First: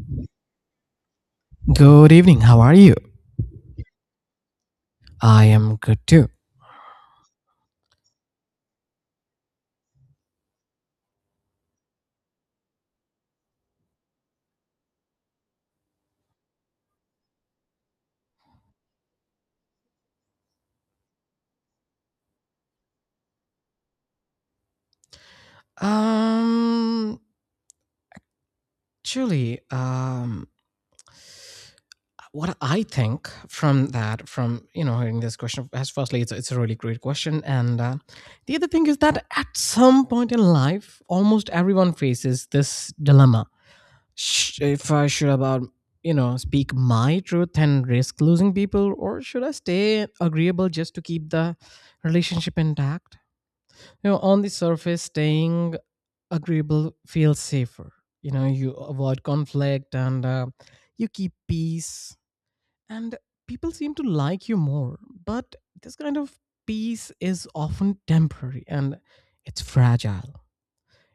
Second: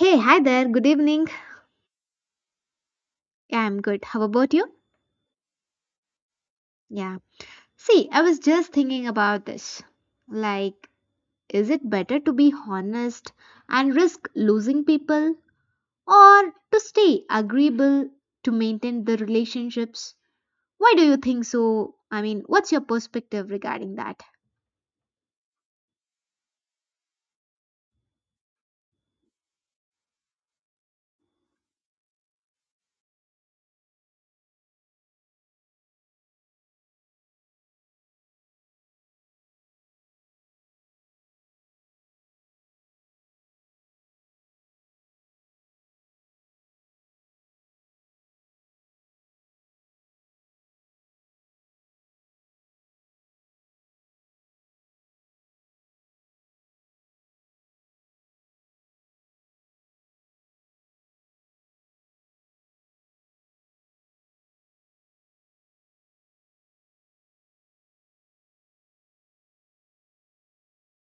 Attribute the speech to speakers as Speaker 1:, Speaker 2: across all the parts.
Speaker 1: Hey, hi there. Good evening.
Speaker 2: Good evening. How are you?
Speaker 1: Yeah, I'm good. How about you?
Speaker 2: I am good too.
Speaker 1: Yeah. See, I was just thinking about this. Like, is it better to be honest and risk losing people or to stay agreeable to maintain the relationships? Why do you think so? I mean, what's your perspective regarding that?
Speaker 2: Um, truly, what I think from that, hearing this question, as firstly, it's a really great question, and the other thing is that at some point in life, almost everyone faces this dilemma. If I should about you know speak my truth and risk losing people, or should I stay agreeable just to keep the relationship intact? You know, on the surface, staying agreeable feels safer. You know, you avoid conflict and you keep peace, and people seem to like you more. But this kind of peace is often temporary and it's fragile.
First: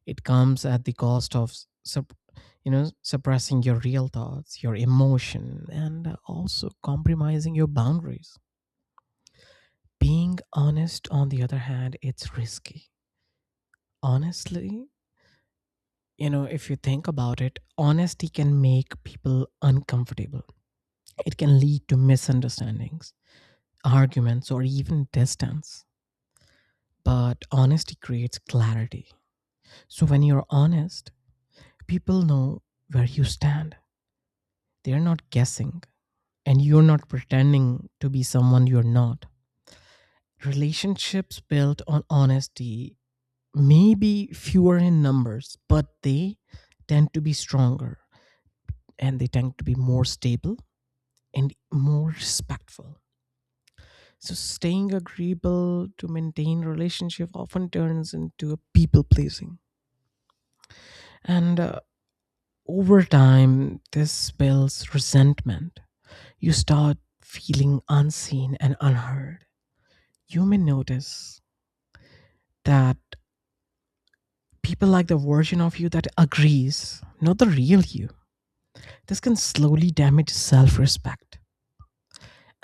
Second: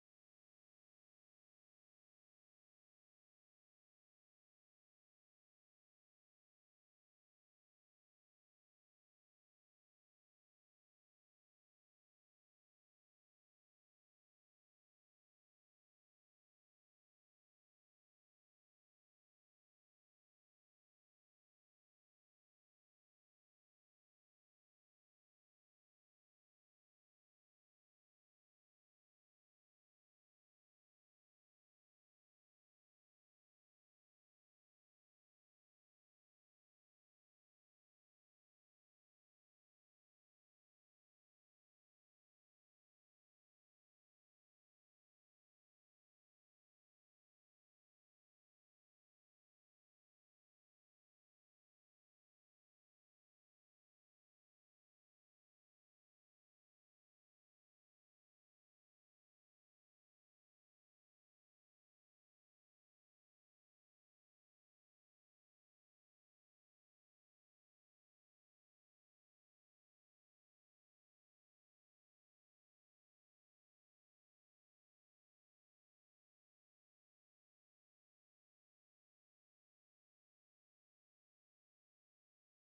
Speaker 2: It comes at the cost of sup- suppressing your real thoughts, your emotion, and also compromising your boundaries. Being honest, on the other hand, it's risky. Honestly, you know, if you think about it, honesty can make people uncomfortable. It can lead to misunderstandings, arguments, or even distance. But honesty creates clarity. So when you're honest, people know where you stand. They're not guessing, and you're not pretending to be someone you're not. Relationships built on honesty may be fewer in numbers, but they tend to be stronger, and they tend to be more stable and more respectful. So staying agreeable to maintain relationship often turns into a people pleasing. And over time, this builds resentment. You start feeling unseen and unheard. You may notice that people like the version of you that agrees, not the real you. This can slowly damage self respect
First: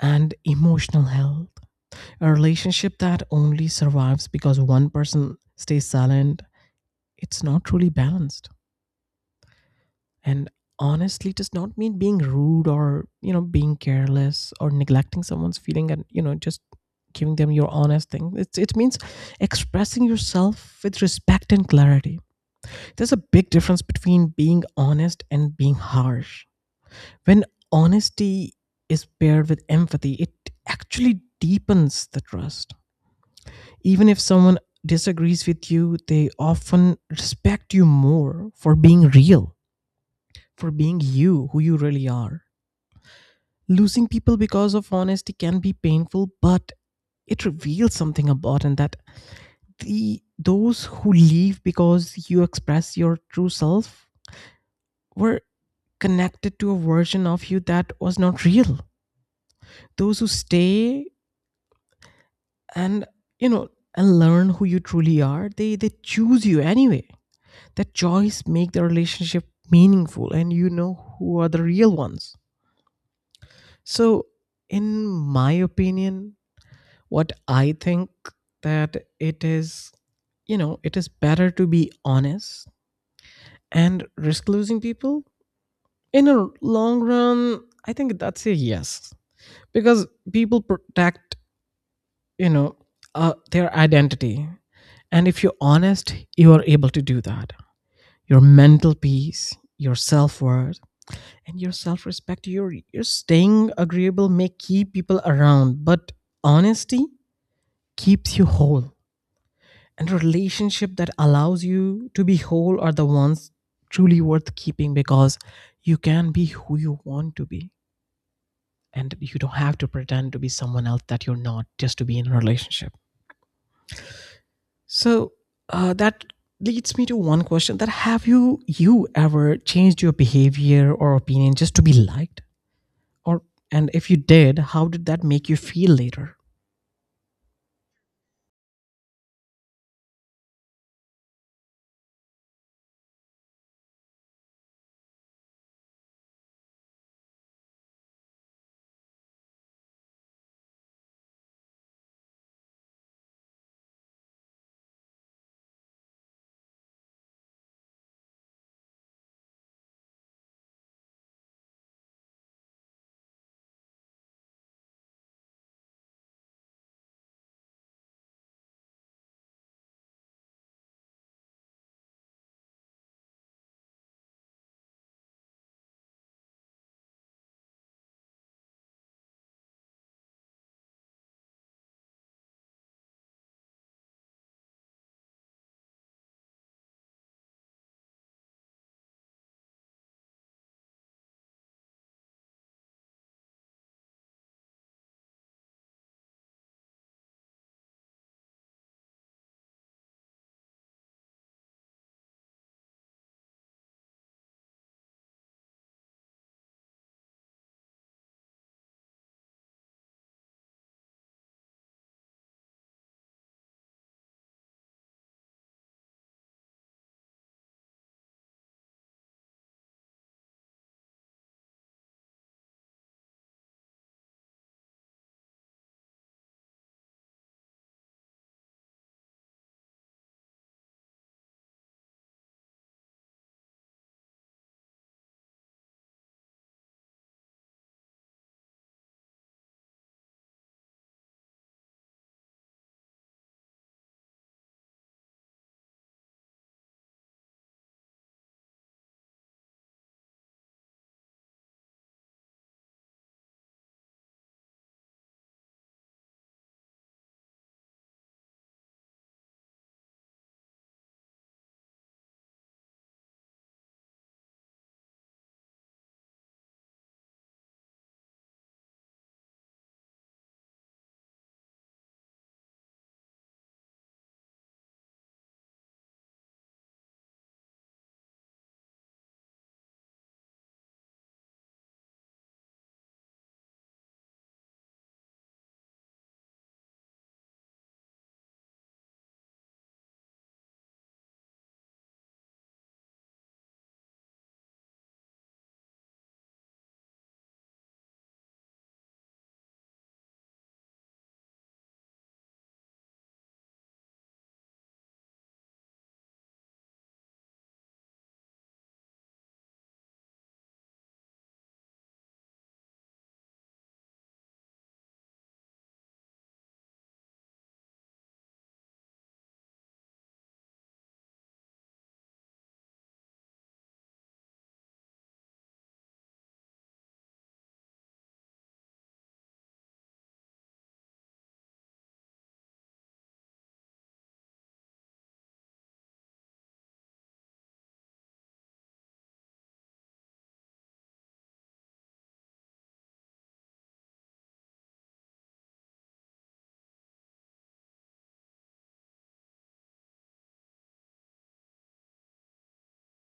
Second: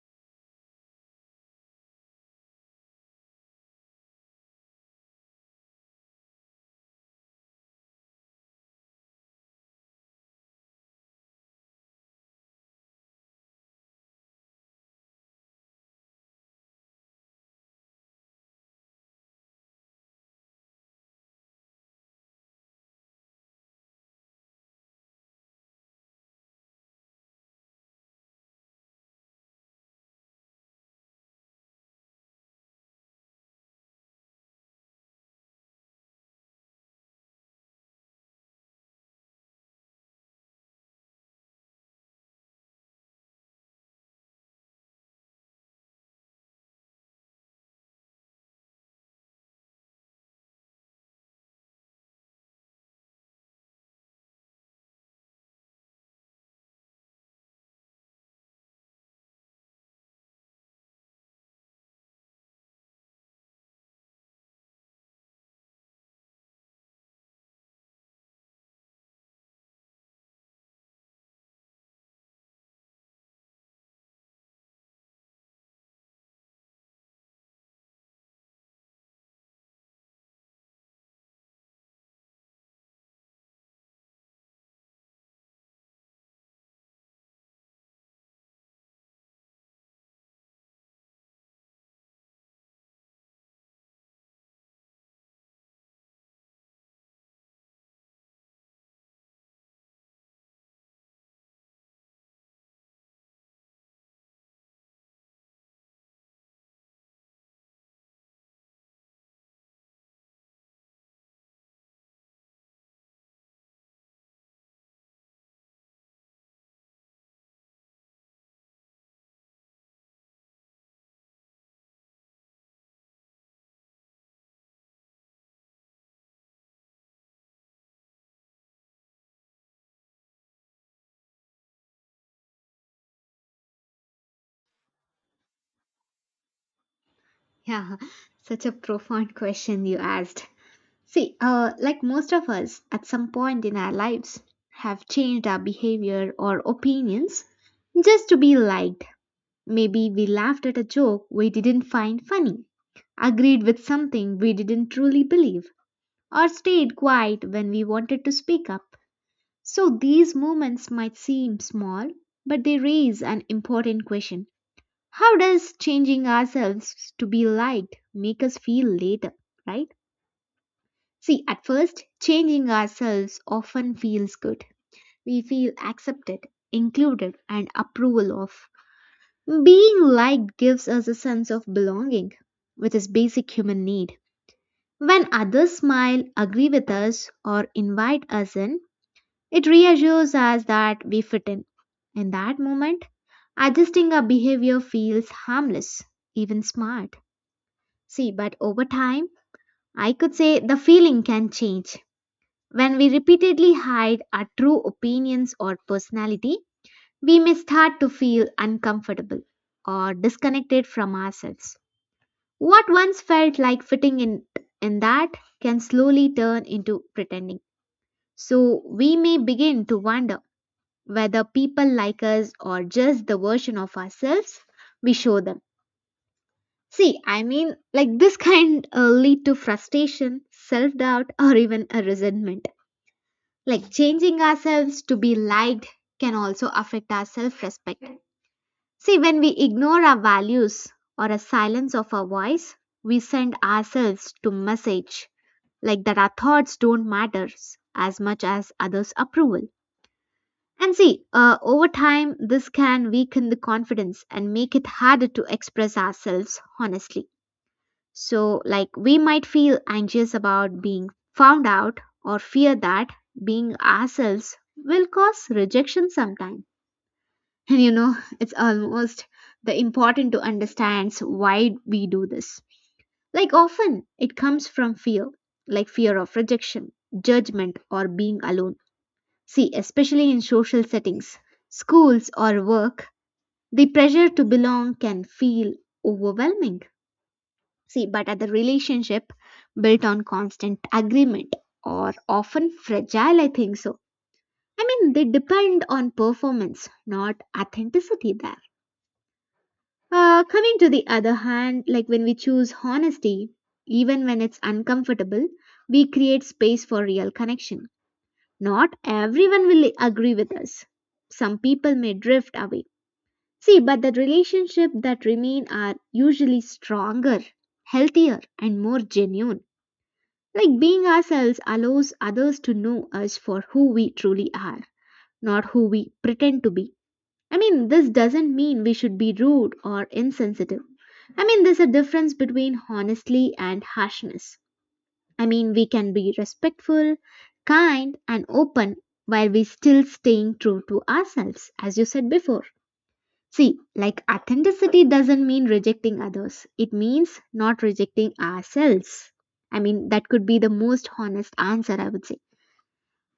Speaker 2: and emotional health. A relationship that only survives because one person stays silent, it's not truly balanced. And honestly does not mean being rude, or being careless, or neglecting someone's feeling, and just giving them your honest thing. It means expressing yourself with respect and clarity. There's a big difference between being honest and being harsh. When honesty is paired with empathy, it actually deepens the trust. Even if someone disagrees with you, they often respect you more for being real, for being you, who you really are. Losing people because of honesty can be painful, but it reveals something about, and that the those who leave because you express your true self were connected to a version of you that was not real. Those who stay and you know learn who you truly are, they choose you anyway. That choice make the relationship meaningful, and you know who are the real ones. So in my opinion, what I think, that it is, you know, it is better to be honest and risk losing people in a long run. I think that's a yes, because people protect, you know their identity. And if you're honest, you are able to do that: your mental peace, your self-worth, and your self-respect. Your staying agreeable may keep people around, but honesty keeps you whole. And relationship that allows you to be whole are the ones truly worth keeping, because you can be who you want to be, and you don't have to pretend to be someone else that you're not just to be in a relationship. So that leads me to one question: that have you ever changed your behavior or opinion just to be liked, or, and if you did, how did that make you feel later?
Speaker 1: Yeah, such a profound question you asked. See, like most of us, at some point in our lives, have changed our behavior or opinions just to be liked. Maybe we laughed at a joke we didn't find funny, agreed with something we didn't truly believe, or stayed quiet when we wanted to speak up. So these moments might seem small, but they raise an important question. How does changing ourselves to be liked make us feel later, right? See, at first, changing ourselves often feels good. We feel accepted, included, and approval of. Being liked gives us a sense of belonging, which is basic human need. When others smile, agree with us, or invite us in, it reassures us that we fit in. In that moment, adjusting our behavior feels harmless, even smart. See, but over time, I could say the feeling can change. When we repeatedly hide our true opinions or personality, we may start to feel uncomfortable or disconnected from ourselves. What once felt like fitting in that can slowly turn into pretending. So we may begin to wonder whether people like us or just the version of ourselves we show them. See, I mean, like this can lead to frustration, self doubt, or even a resentment. Like changing ourselves to be liked can also affect our self respect. See, when we ignore our values or a silence of our voice, we send ourselves to message like that our thoughts don't matter as much as others' approval. And see, over time, this can weaken the confidence and make it harder to express ourselves honestly. So, like, we might feel anxious about being found out or fear that being ourselves will cause rejection sometime. And you know, it's almost the important to understand why we do this. Like, often it comes from fear, like fear of rejection, judgment, or being alone. See, especially in social settings, schools, or work, the pressure to belong can feel overwhelming. See, but at the relationship built on constant agreement or often fragile, I think so. I mean, they depend on performance, not authenticity there. Coming to the other hand, like when we choose honesty, even when it's uncomfortable, we create space for real connection. Not everyone will agree with us. Some people may drift away. See, but the relationship that remain are usually stronger, healthier, and more genuine. Like being ourselves allows others to know us for who we truly are, not who we pretend to be. I mean, this doesn't mean we should be rude or insensitive. I mean, there's a difference between honesty and harshness. I mean, we can be respectful, kind, and open while we still staying true to ourselves, as you said before. See, like authenticity doesn't mean rejecting others, it means not rejecting ourselves. I mean, that could be the most honest answer, I would say.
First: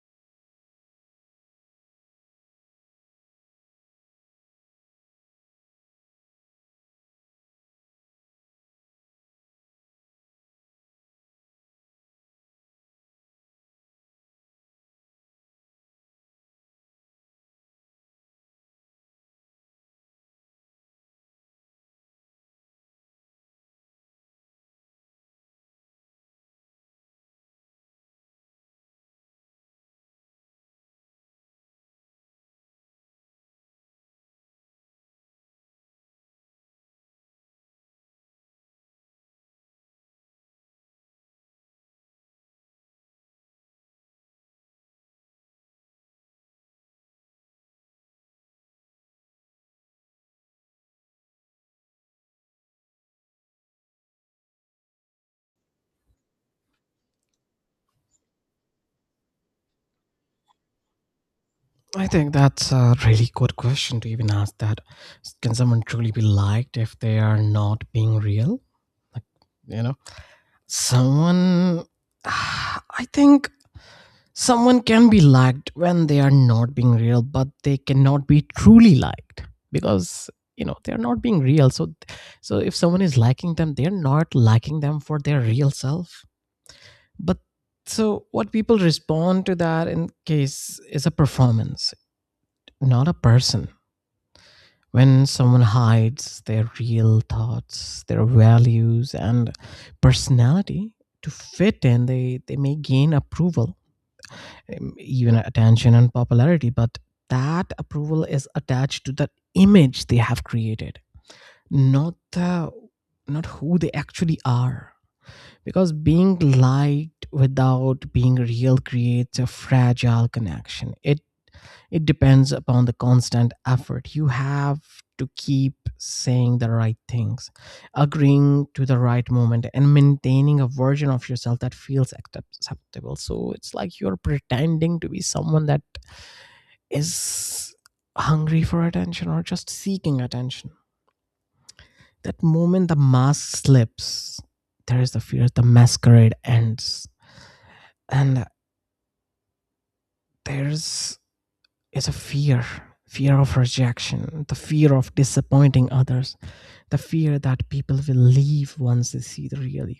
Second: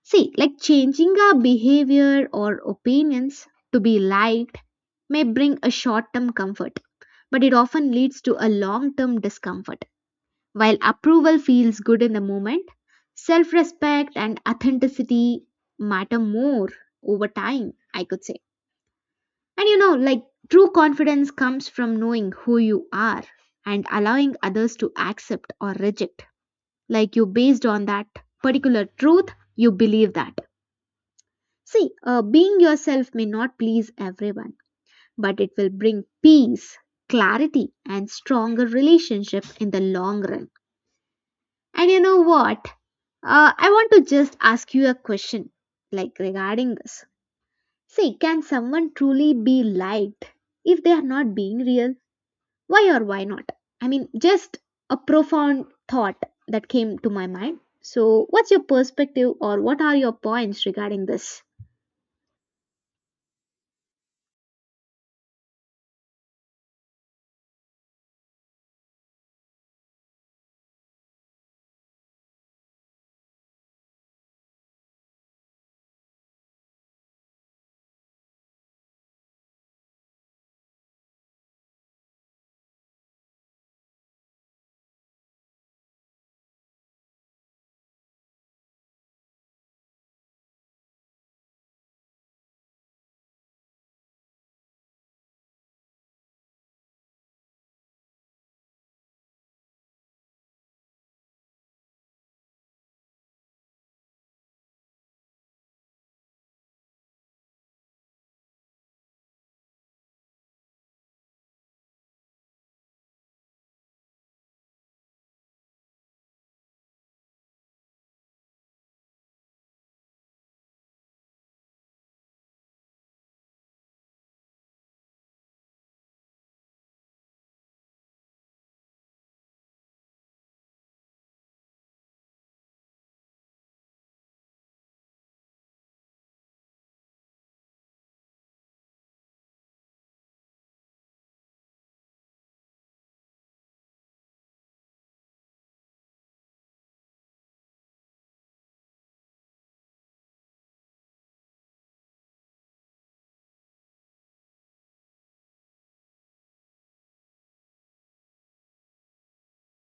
Speaker 1: See, like changing our behavior or opinions to be liked may bring a short term comfort, but it often leads to a long term discomfort. While approval feels good in the moment, self respect and authenticity matter more over time, I could say. And you know, like true confidence comes from knowing who you are and allowing others to accept or reject. Like you based on that particular truth, you believe that. See, being yourself may not please everyone, but it will bring peace, clarity, and stronger relationship in the long run. And you know what? I want to just ask you a question, like regarding this. See, can someone truly be liked if they are not being real? Why or why not? I mean, just a profound thought that came to my mind. So, what's your perspective or what are your points regarding this?
Speaker 2: I think that's a really good question to even ask that. Can someone truly be liked if they are not being real? Like, you know. Someone, I think someone can be liked when they are not being real, but they cannot be truly liked, because you know they are not being real. So, so if someone is liking them, they are not liking them for their real self. But so what people respond to that in case is a performance, not a person. When someone hides their real thoughts, their values, and personality to fit in, they may gain approval, even attention and popularity, but that approval is attached to the image they have created, not the, not who they actually are. Because being liked without being real creates a fragile connection. It depends upon the constant effort. You have to keep saying the right things, agreeing to the right moment, and maintaining a version of yourself that feels acceptable. So it's like you're pretending to be someone that is hungry for attention or just seeking attention. That moment the mask slips, there is the fear, the masquerade ends. And there's is a fear, fear of rejection, the fear of disappointing others, the fear that people will leave once they see the real you.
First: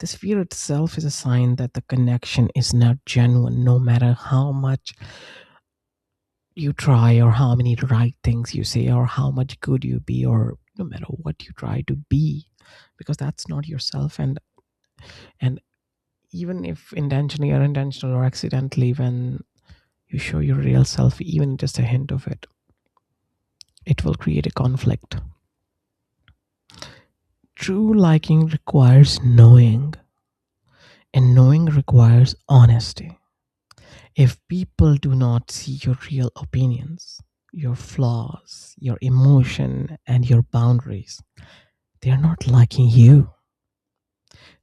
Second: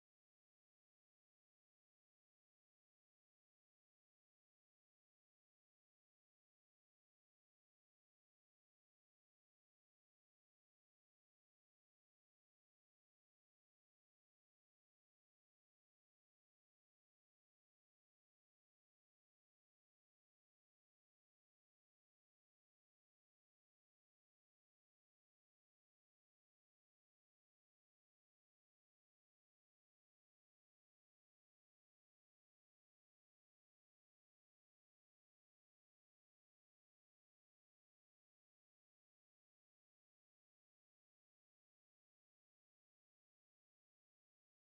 Speaker 2: This fear itself is a sign that the connection is not genuine, no matter how much you try, or how many right things you say, or how much good you be, or no matter what you try to be, because that's not yourself. And even if intentionally, or intentional or accidentally, when you show your real self, even just a hint of it, it will create a conflict. True liking requires knowing, and knowing requires honesty. If people do not see your real opinions, your flaws, your emotion, and your boundaries, they're not liking you.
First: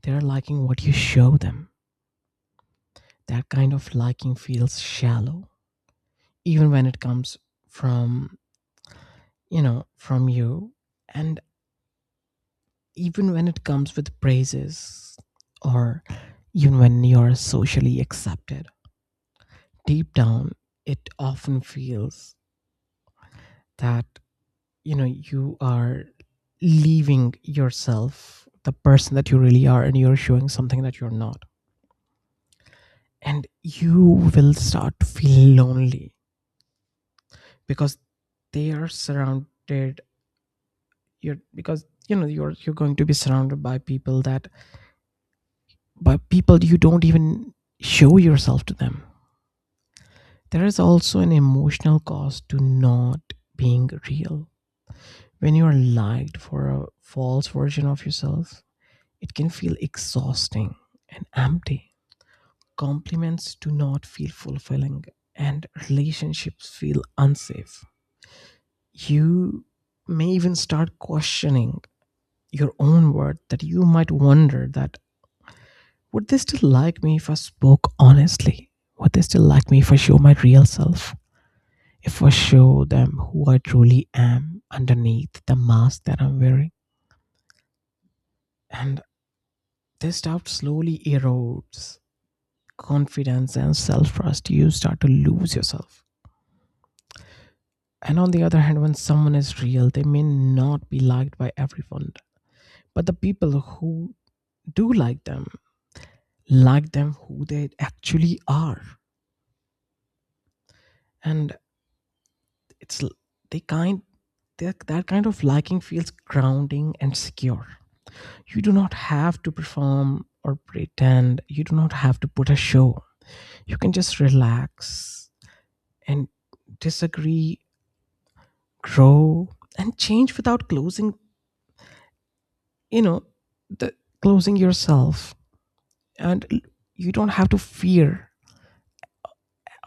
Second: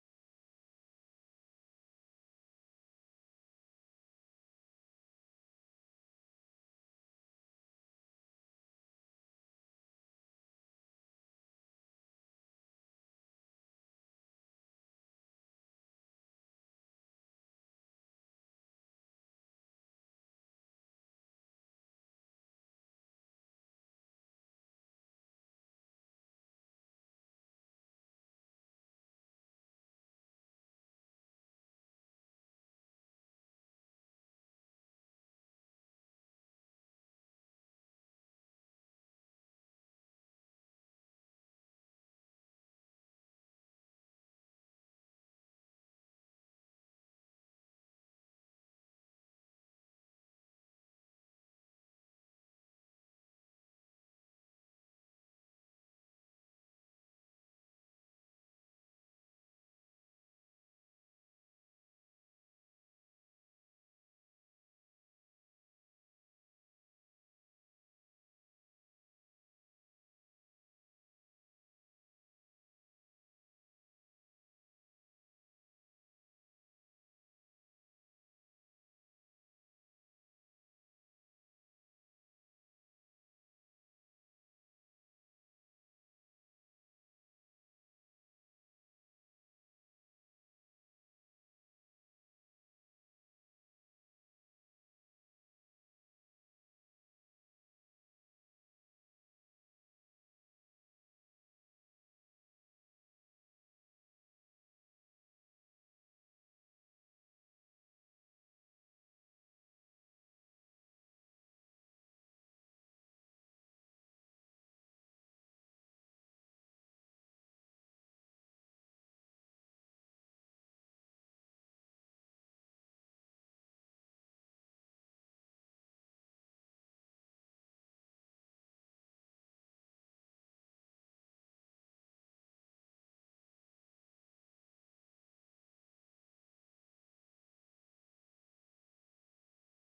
Speaker 2: They're liking what you show them. That kind of liking feels shallow, even when it comes from, you know, from you. And even when it comes with praises, or even when you're socially accepted, deep down, it often feels that you know you are leaving yourself, the person that you really are, and you're showing something that you're not. And you will start to feel lonely because they are surrounded, you're, because you know you're going to be surrounded by people that, by people you don't even show yourself to them. There is also an emotional cost to not being real. When you are liked for a false version of yourself, it can feel exhausting and empty. Compliments do not feel fulfilling, and relationships feel unsafe. You may even start questioning your own worth, that you might wonder that, would they still like me if I spoke honestly? Would they still like me if I show my real self? If I show them who I truly am underneath the mask that I'm wearing? And this doubt slowly erodes confidence and self trust. You start to lose yourself. And on the other hand, when someone is real, they may not be liked by everyone, but the people who do like them who they actually are. And it's, they kind that that kind of liking feels grounding and secure. You do not have to perform or pretend. You do not have to put a show. You can just relax and disagree, grow, and change without closing, you know, the, closing yourself. and l- you don't have to fear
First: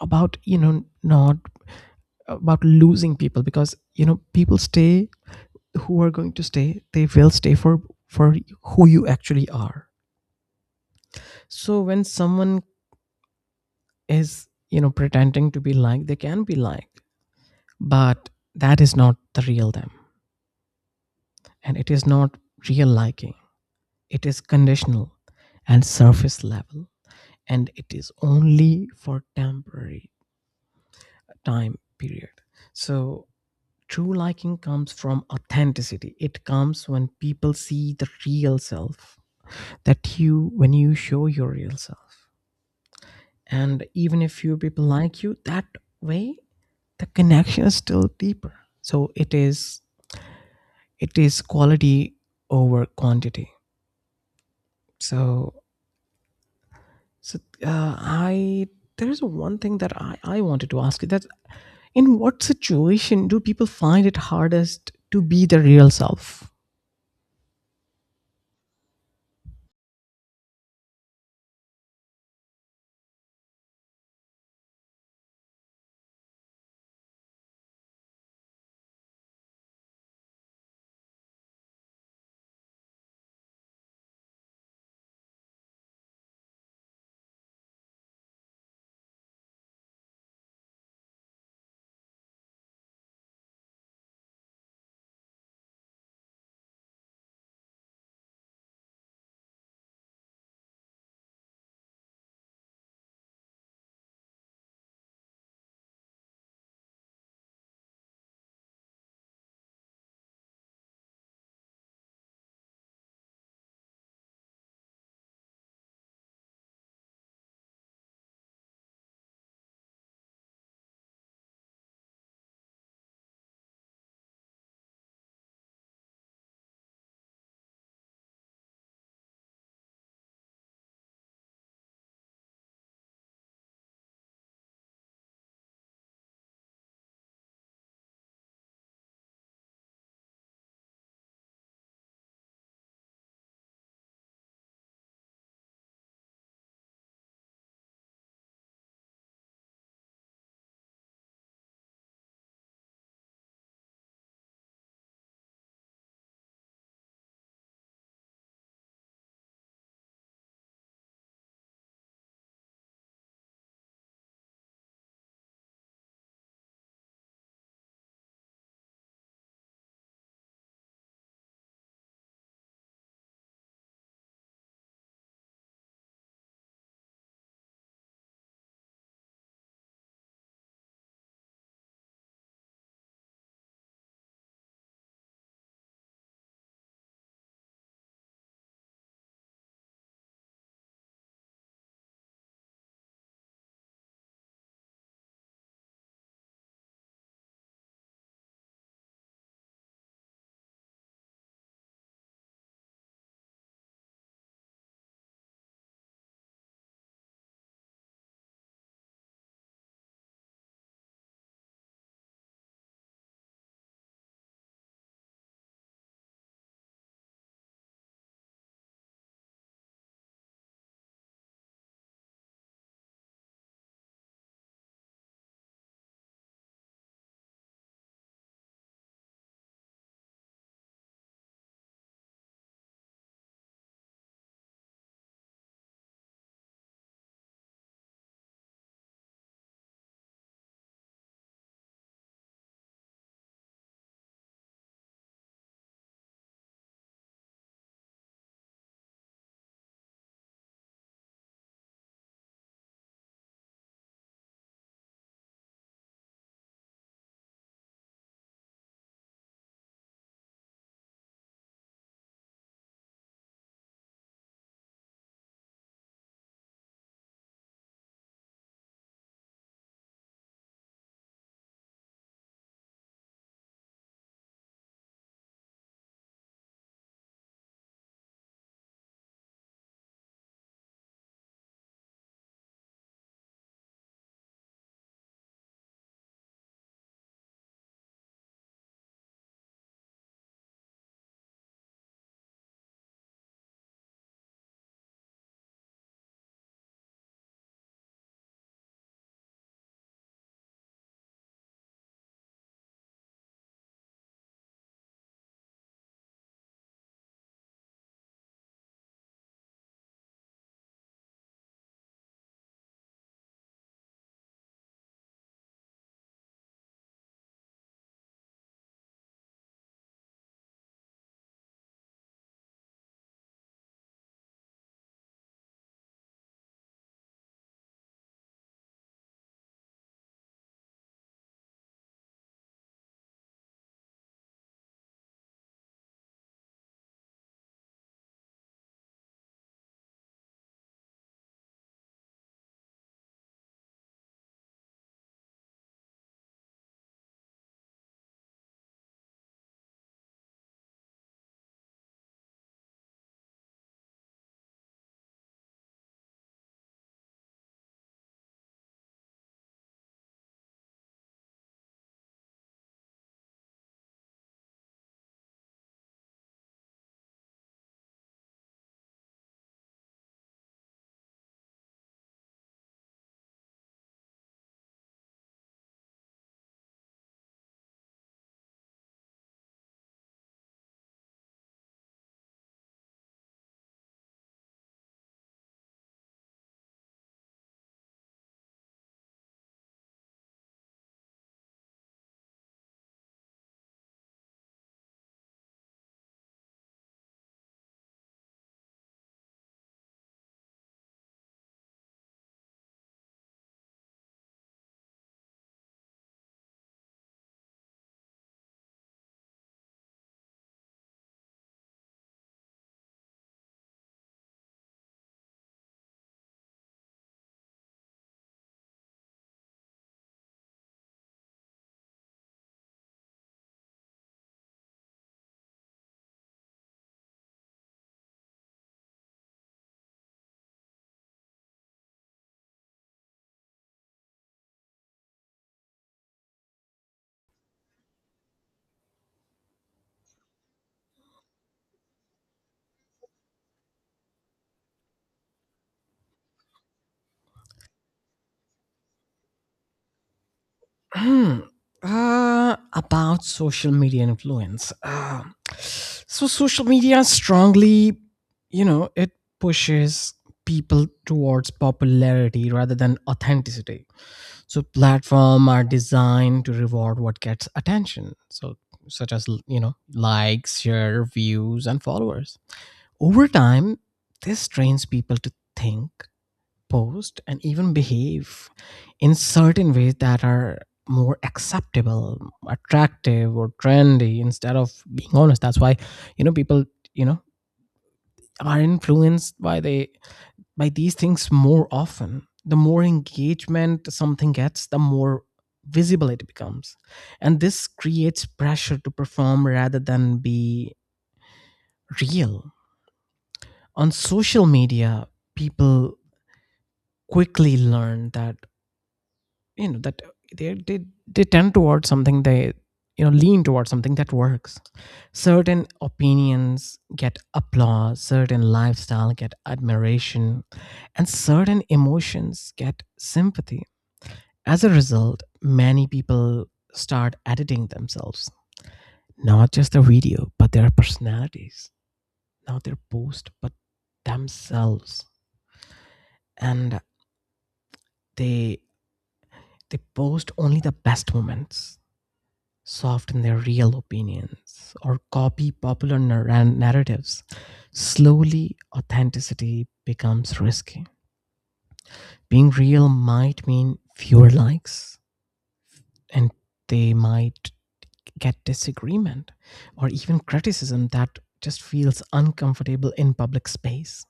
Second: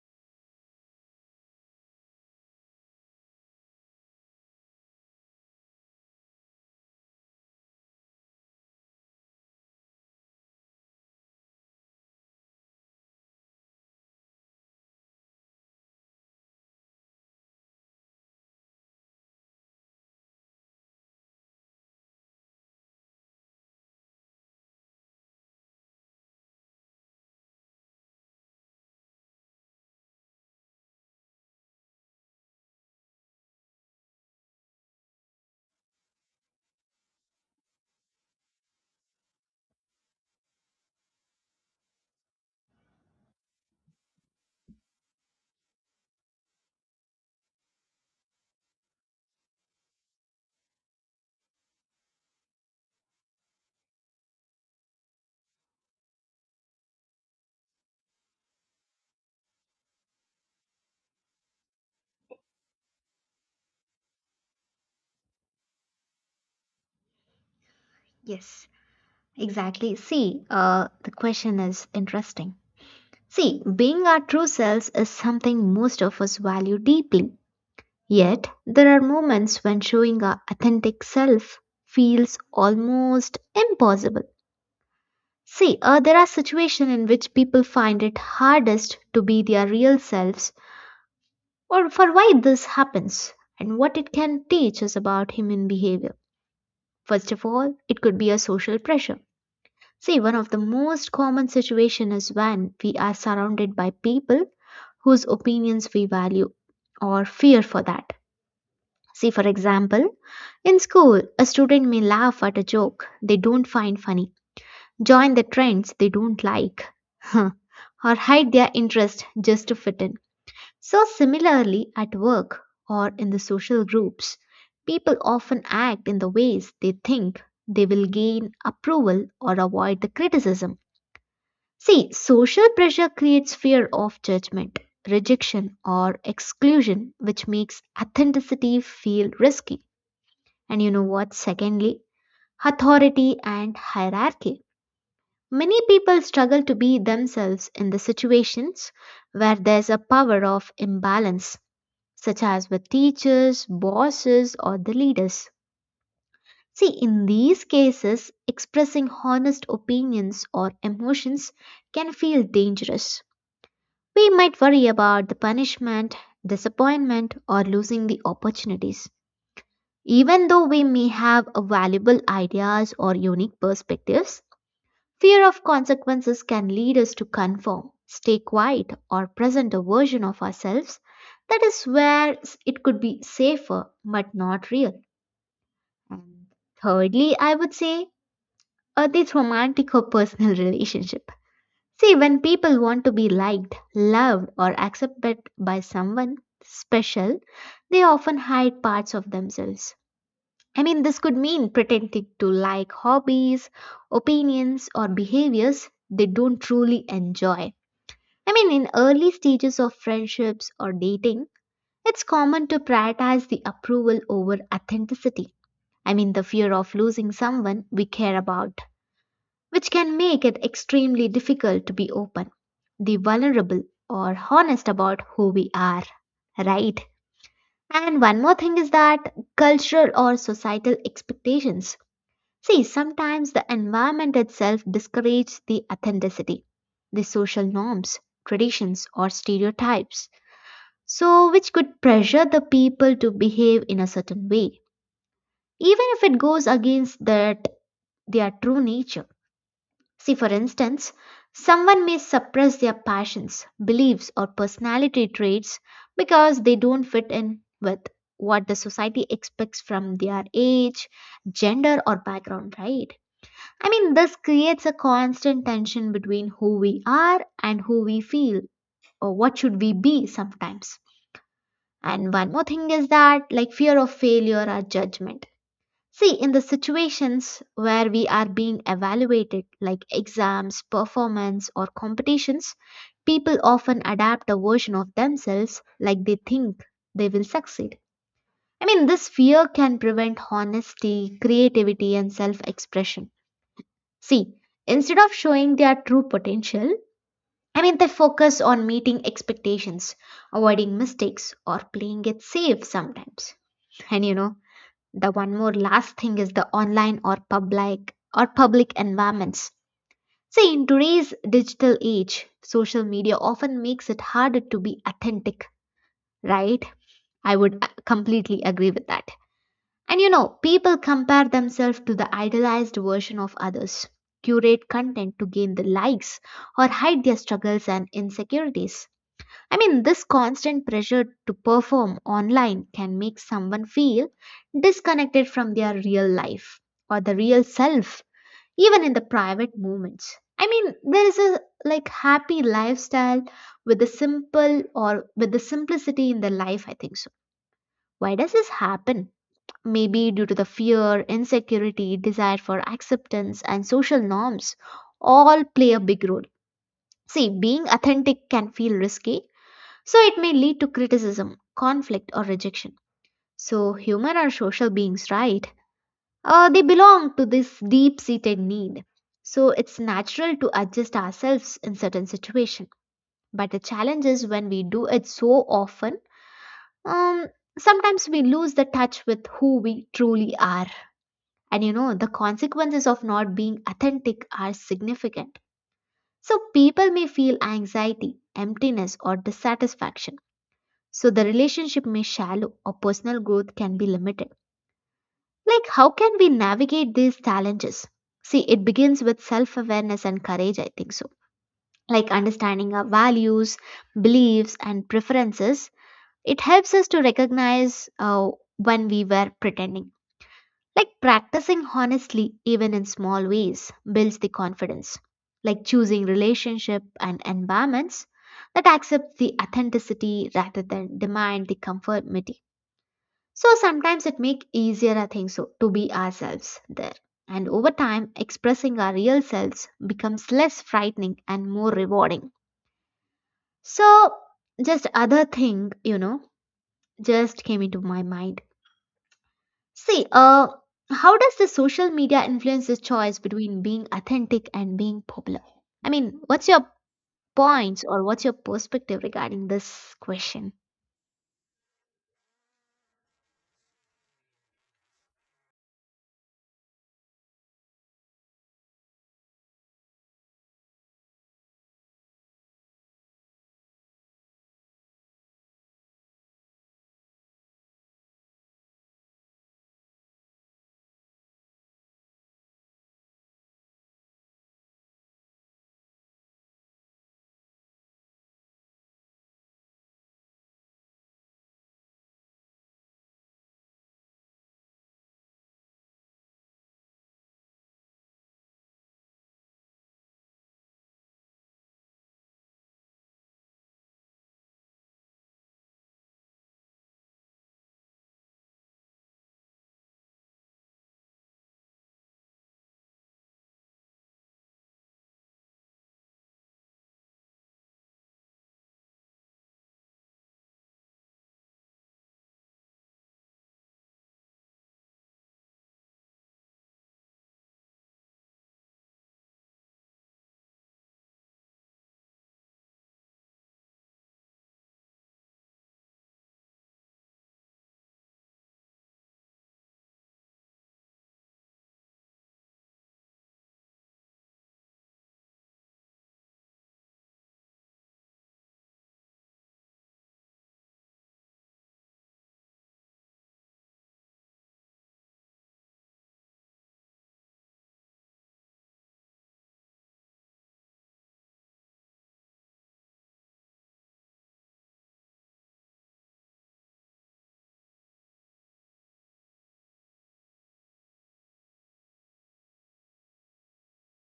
Speaker 2: about, you know, not about losing people, because you know people stay, who are going to stay, they will stay for who you actually are. So when someone is, you know, pretending to be like, they can be like, but that is not the real them, and it is not real liking. It is conditional and surface level, and it is only for temporary time period. So true liking comes from authenticity. It comes when people see the real self, that you, when you show your real self. And even if few people like you that way, the connection is still deeper. So it is, it is quality over quantity. So, so I there's one thing that I wanted to ask you that, in what situation do people find it hardest to be their real self?
Speaker 1: Yes, exactly. See, the question is interesting. See, being our true selves is something most of us value deeply. Yet, there are moments when showing our authentic self feels almost impossible. See, there are situations in which people find it hardest to be their real selves or for why this happens and what it can teach us about human behavior. First of all, it could be a social pressure. See, one of the most common situation is when we are surrounded by people whose opinions we value or fear for that. See, for example, in school, a student may laugh at a joke they don't find funny, join the trends they don't like, or hide their interest just to fit in. So, similarly, at work or in the social groups, people often act in the ways they think they will gain approval or avoid the criticism. See, social pressure creates fear of judgment, rejection, or exclusion, which makes authenticity feel risky. And you know what? Secondly, authority and hierarchy. Many people struggle to be themselves in the situations where there's a power of imbalance such as with teachers, bosses, or the leaders. See, in these cases, expressing honest opinions or emotions can feel dangerous. We might worry about the punishment, disappointment, or losing the opportunities. Even though we may have a valuable ideas or unique perspectives, fear of consequences can lead us to conform, stay quiet, or present a version of ourselves that is where it could be safer but not real. And thirdly, I would say this romantic or personal relationship. See, when people want to be liked, loved, or accepted by someone special, they often hide parts of themselves. I mean, this could mean pretending to like hobbies, opinions, or behaviors they don't truly enjoy. I mean, in early stages of friendships or dating, it's common to prioritize the approval over authenticity. I mean, the fear of losing someone we care about, which can make it extremely difficult to be open, the vulnerable, or honest about who we are, right? And one more thing is that cultural or societal expectations. See, sometimes the environment itself discourages the authenticity, the social norms, traditions, or stereotypes, so which could pressure the people to behave in a certain way, even if it goes against that their true nature. See, for instance, someone may suppress their passions, beliefs, or personality traits because they don't fit in with what the society expects from their age, gender, or background, right? I mean, this creates a constant tension between who we are and who we feel, or what should we be sometimes. And one more thing is that, like fear of failure or judgment. See, in the situations where we are being evaluated, like exams, performance, or competitions, people often adapt a version of themselves like they think they will succeed. I mean, this fear can prevent honesty, creativity, and self expression. See, instead of showing their true potential, I mean, they focus on meeting expectations, avoiding mistakes, or playing it safe sometimes. And you know, the one more last thing is the online or public environments. See, in today's digital age, social media often makes it harder to be authentic, right? I would completely agree with that. And you know, people compare themselves to the idealized version of others, curate content to gain the likes, or hide their struggles and insecurities. I mean, this constant pressure to perform online can make someone feel disconnected from their real life or the real self, even in the private moments. I mean, there is a like happy lifestyle with the simple or with the simplicity in the life, I think so. Why does this happen? Maybe due to the fear, insecurity, desire for acceptance, and social norms, all play a big role. See, being authentic can feel risky, so it may lead to criticism, conflict, or rejection. So, human are social beings, right? They belong to this deep seated need. So, it's natural to adjust ourselves in certain situations. But the challenge is when we do it so often, um, sometimes we lose the touch with who we truly are. And you know, the consequences of not being authentic are significant. So people may feel anxiety, emptiness, or dissatisfaction. So the relationship may shallow or personal growth can be limited. Like, how can we navigate these challenges? See, it begins with self awareness and courage, I think so. Like, understanding our values, beliefs, and preferences, it helps us to recognize when we were pretending. Like practicing honestly, even in small ways, builds the confidence. Like choosing relationship and environments that accept the authenticity rather than demand the conformity. So sometimes it makes easier, I think so, to be ourselves there. And over time, expressing our real selves becomes less frightening and more rewarding. So just other thing, just came into my mind. See, how does the social media influence the choice between being authentic and being popular? I mean, what's your points or what's your perspective regarding this question?
Speaker 2: Hmm. About social media influence. So, social media strongly, you know, it pushes people towards popularity rather than authenticity. So, platform are designed to reward what gets attention. So, such as you know, likes, share, views, and followers. Over time, this trains people to think, post, and even behave in certain ways that are more acceptable, attractive, or trendy instead of being honest. That's why, you know, people, you know, are influenced by, they, by these things more often. The more engagement something gets, the more visible it becomes. And this creates pressure to perform rather than be real. On social media, people quickly learn that, you know, that they they, they tend towards something, they, you know, lean towards something that works. Certain opinions get applause, certain lifestyle get admiration, and certain emotions get sympathy. As a result, many people start editing themselves, not just their video but their personalities, not their post but themselves. And they they post only the best moments, soften their real opinions, or copy popular narratives. Slowly authenticity becomes risky. Being real might mean fewer likes, and they might get disagreement or even criticism that just feels uncomfortable in public space.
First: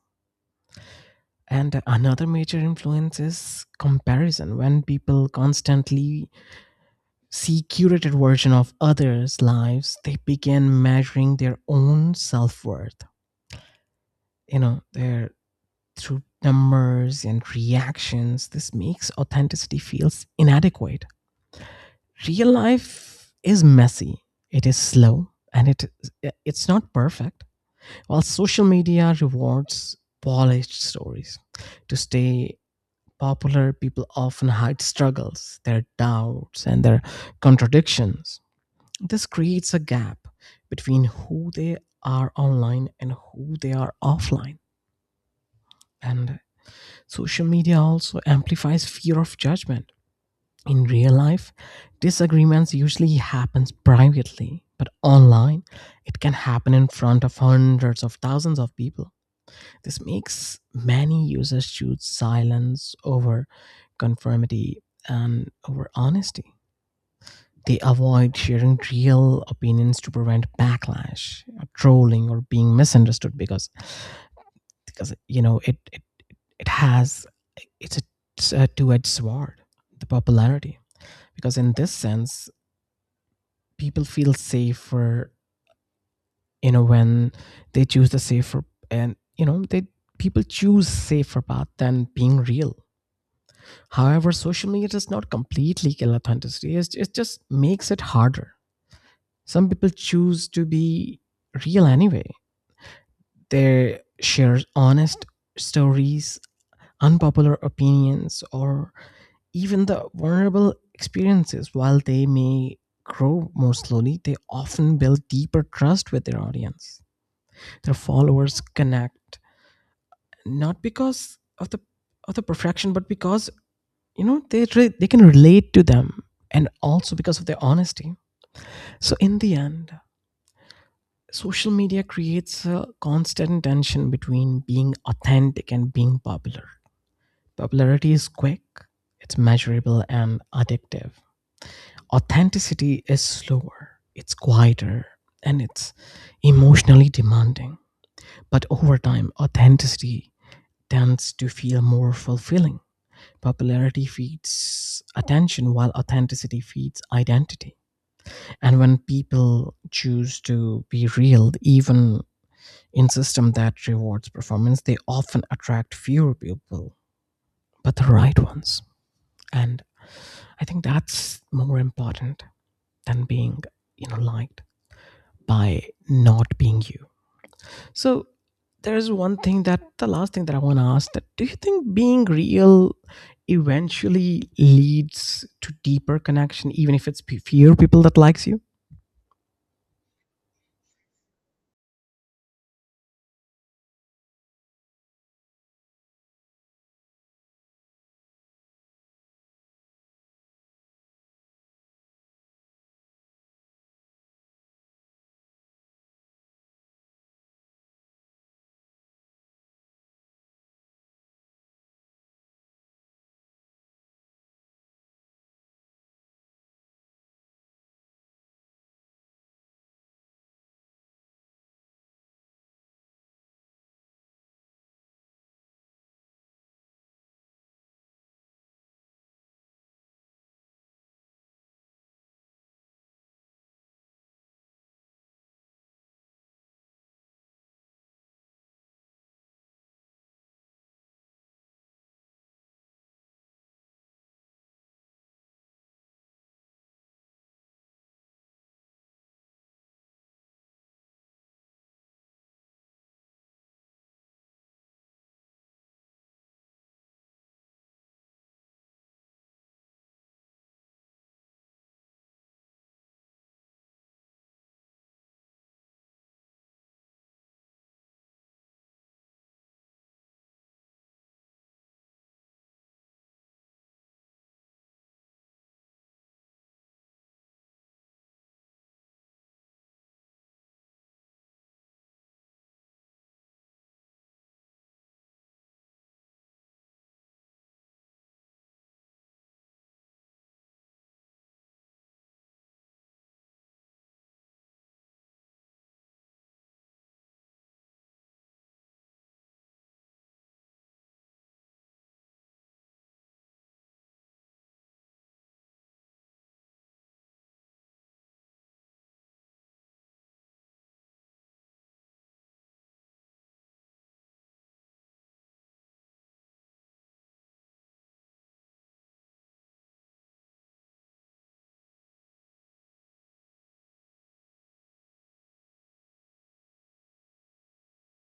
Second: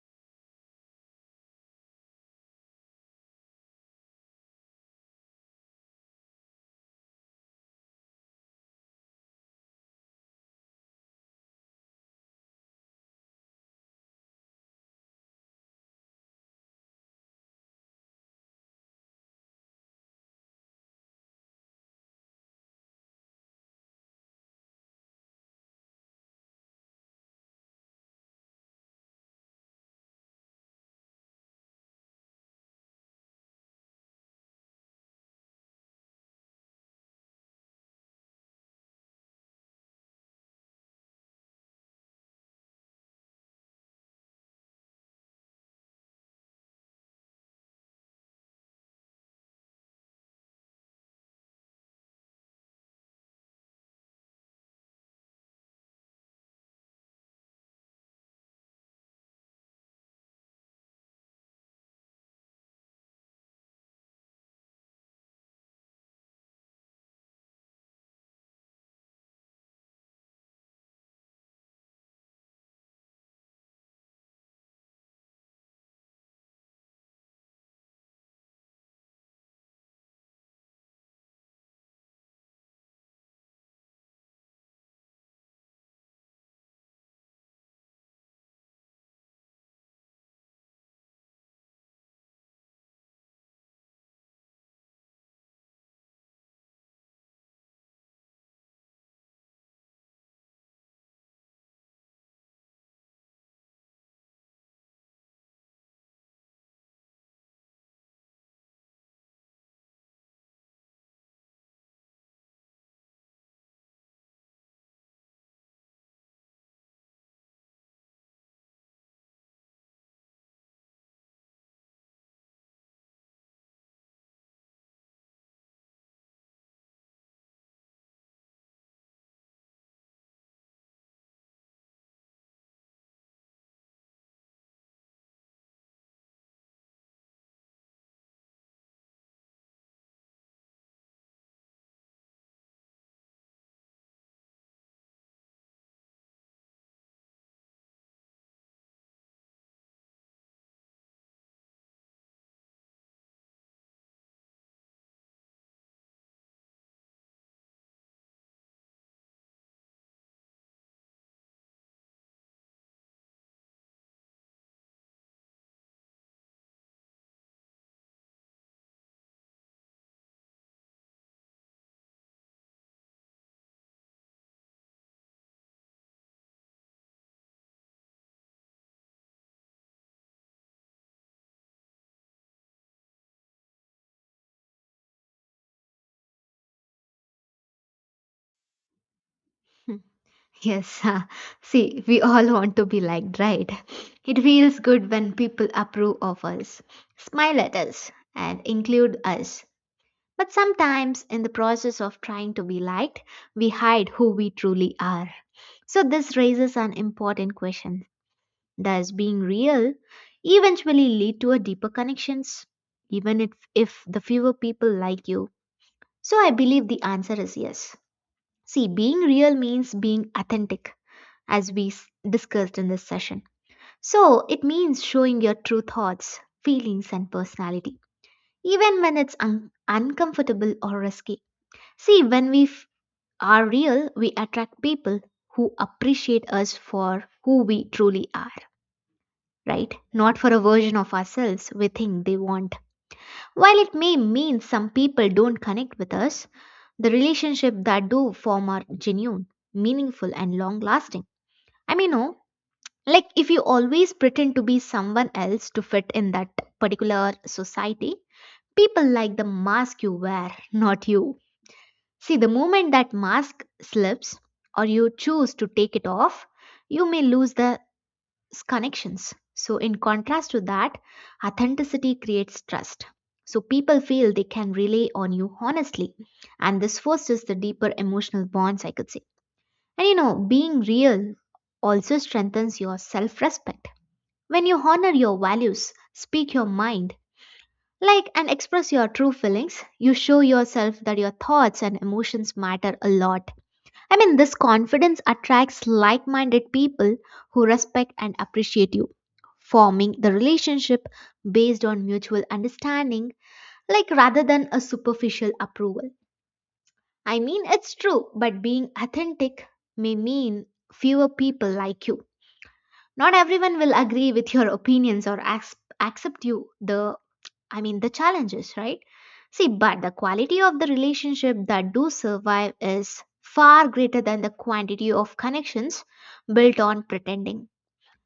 Speaker 2: And another major influence is comparison. When people constantly see curated version of others' lives, they begin measuring their own self-worth, you know, their, through numbers and reactions. This makes authenticity feels inadequate. Real life is messy. It is slow, and it's not perfect. While social media rewards polished stories. To stay popular, people often hide struggles, their doubts, and their contradictions. This creates a gap between who they are online and who they are offline. And social media also amplifies fear of judgment. In real life, disagreements usually happens privately, but online it can happen in front of hundreds of thousands of people. This makes many users choose silence over conformity and over honesty. They avoid sharing real opinions to prevent backlash, or trolling, or being misunderstood, because you know, it has, it's a, it's a two edged sword, the popularity. Because in this sense, people feel safer, you know, when they choose the safer, and, you know, they, people choose safer path than being real. However, social media does not completely kill authenticity. It's, it just makes it harder. Some people choose to be real anyway. They share honest stories, unpopular opinions, or even the vulnerable experiences. While they may grow more slowly, they often build deeper trust with their audience. Their followers connect not because of the, of the perfection, but because, you know, they can relate to them, and also because of their honesty. So in the end, social media creates a constant tension between being authentic and being popular. Popularity is quick, it's measurable and addictive. Authenticity is slower, it's quieter, and it's emotionally demanding. But over time, authenticity tends to feel more fulfilling. Popularity feeds attention while authenticity feeds identity. And when people choose to be real, even in system that rewards performance, they often attract fewer people, but the right ones. And I think that's more important than being, you know, liked by not being you. So there's one thing, that, the last thing that I want to ask, that do you think being real eventually leads to deeper connection even if it's fewer people that likes you?
Speaker 1: Hmm. Yes, see, we all want to be liked, right? It feels good when people approve of us, smile at us, and include us. But sometimes, in the process of trying to be liked, we hide who we truly are. So, this raises an important question. Does being real eventually lead to a deeper connections, even if the fewer people like you? So I believe the answer is yes. See, being real means being authentic, as discussed in this session. So it means showing your true thoughts, feelings, and personality, even when it's uncomfortable or risky. See, when are real, we attract people who appreciate us for who we truly are, right? Not for a version of ourselves we think they want. While it may mean some people don't connect with us, the relationship that do form are genuine, meaningful, and long lasting. I mean, no, like if you always pretend to be someone else to fit in that particular society, people like the mask you wear, not you. See, the moment that mask slips or you choose to take it off, you may lose the connections. So, in contrast to that, authenticity creates trust. So, people feel they can rely on you honestly, and this fosters the deeper emotional bonds, I could say. And you know, being real also strengthens your self respect. When you honor your values, speak your mind, like and express your true feelings, you show yourself that your thoughts and emotions matter a lot. I mean, this confidence attracts like minded people who respect and appreciate you, forming the relationship based on mutual understanding, like rather than a superficial approval. I mean, it's true, but being authentic may mean fewer people like you. Not everyone will agree with your opinions or accept you the, I mean, the challenges, right? See, but the quality of the relationship that do survive is far greater than the quantity of connections built on pretending.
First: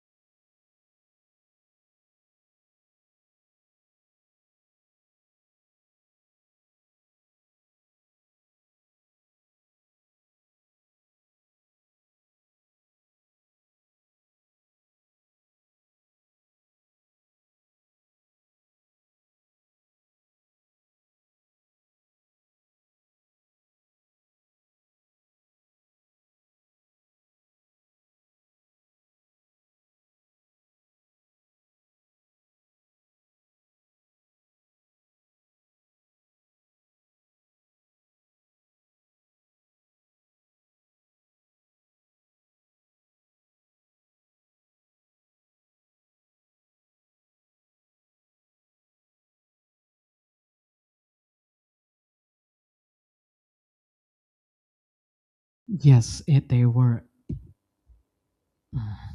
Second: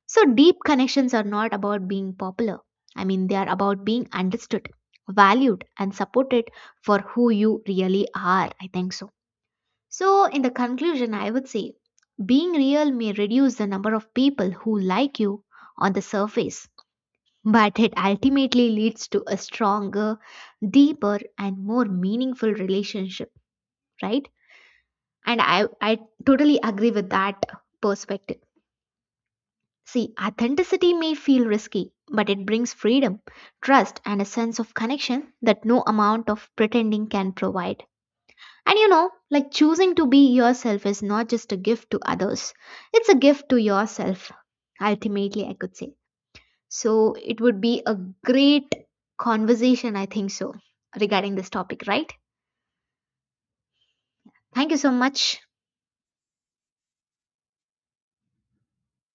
Speaker 1: So, deep connections are not about being popular. I mean, they are about being understood, valued, and supported for who you really are, I think so. So, in the conclusion, I would say being real may reduce the number of people who like you on the surface, but it ultimately leads to a stronger, deeper, and more meaningful relationship, right? And I totally agree with that perspective. See, authenticity may feel risky, but it brings freedom, trust, and a sense of connection that no amount of pretending can provide. And you know, like choosing to be yourself is not just a gift to others, it's a gift to yourself, ultimately, I could say. So it would be a great conversation, I think so, regarding this topic, right? Thank you so much.
Speaker 2: Yes, it they were. Uh,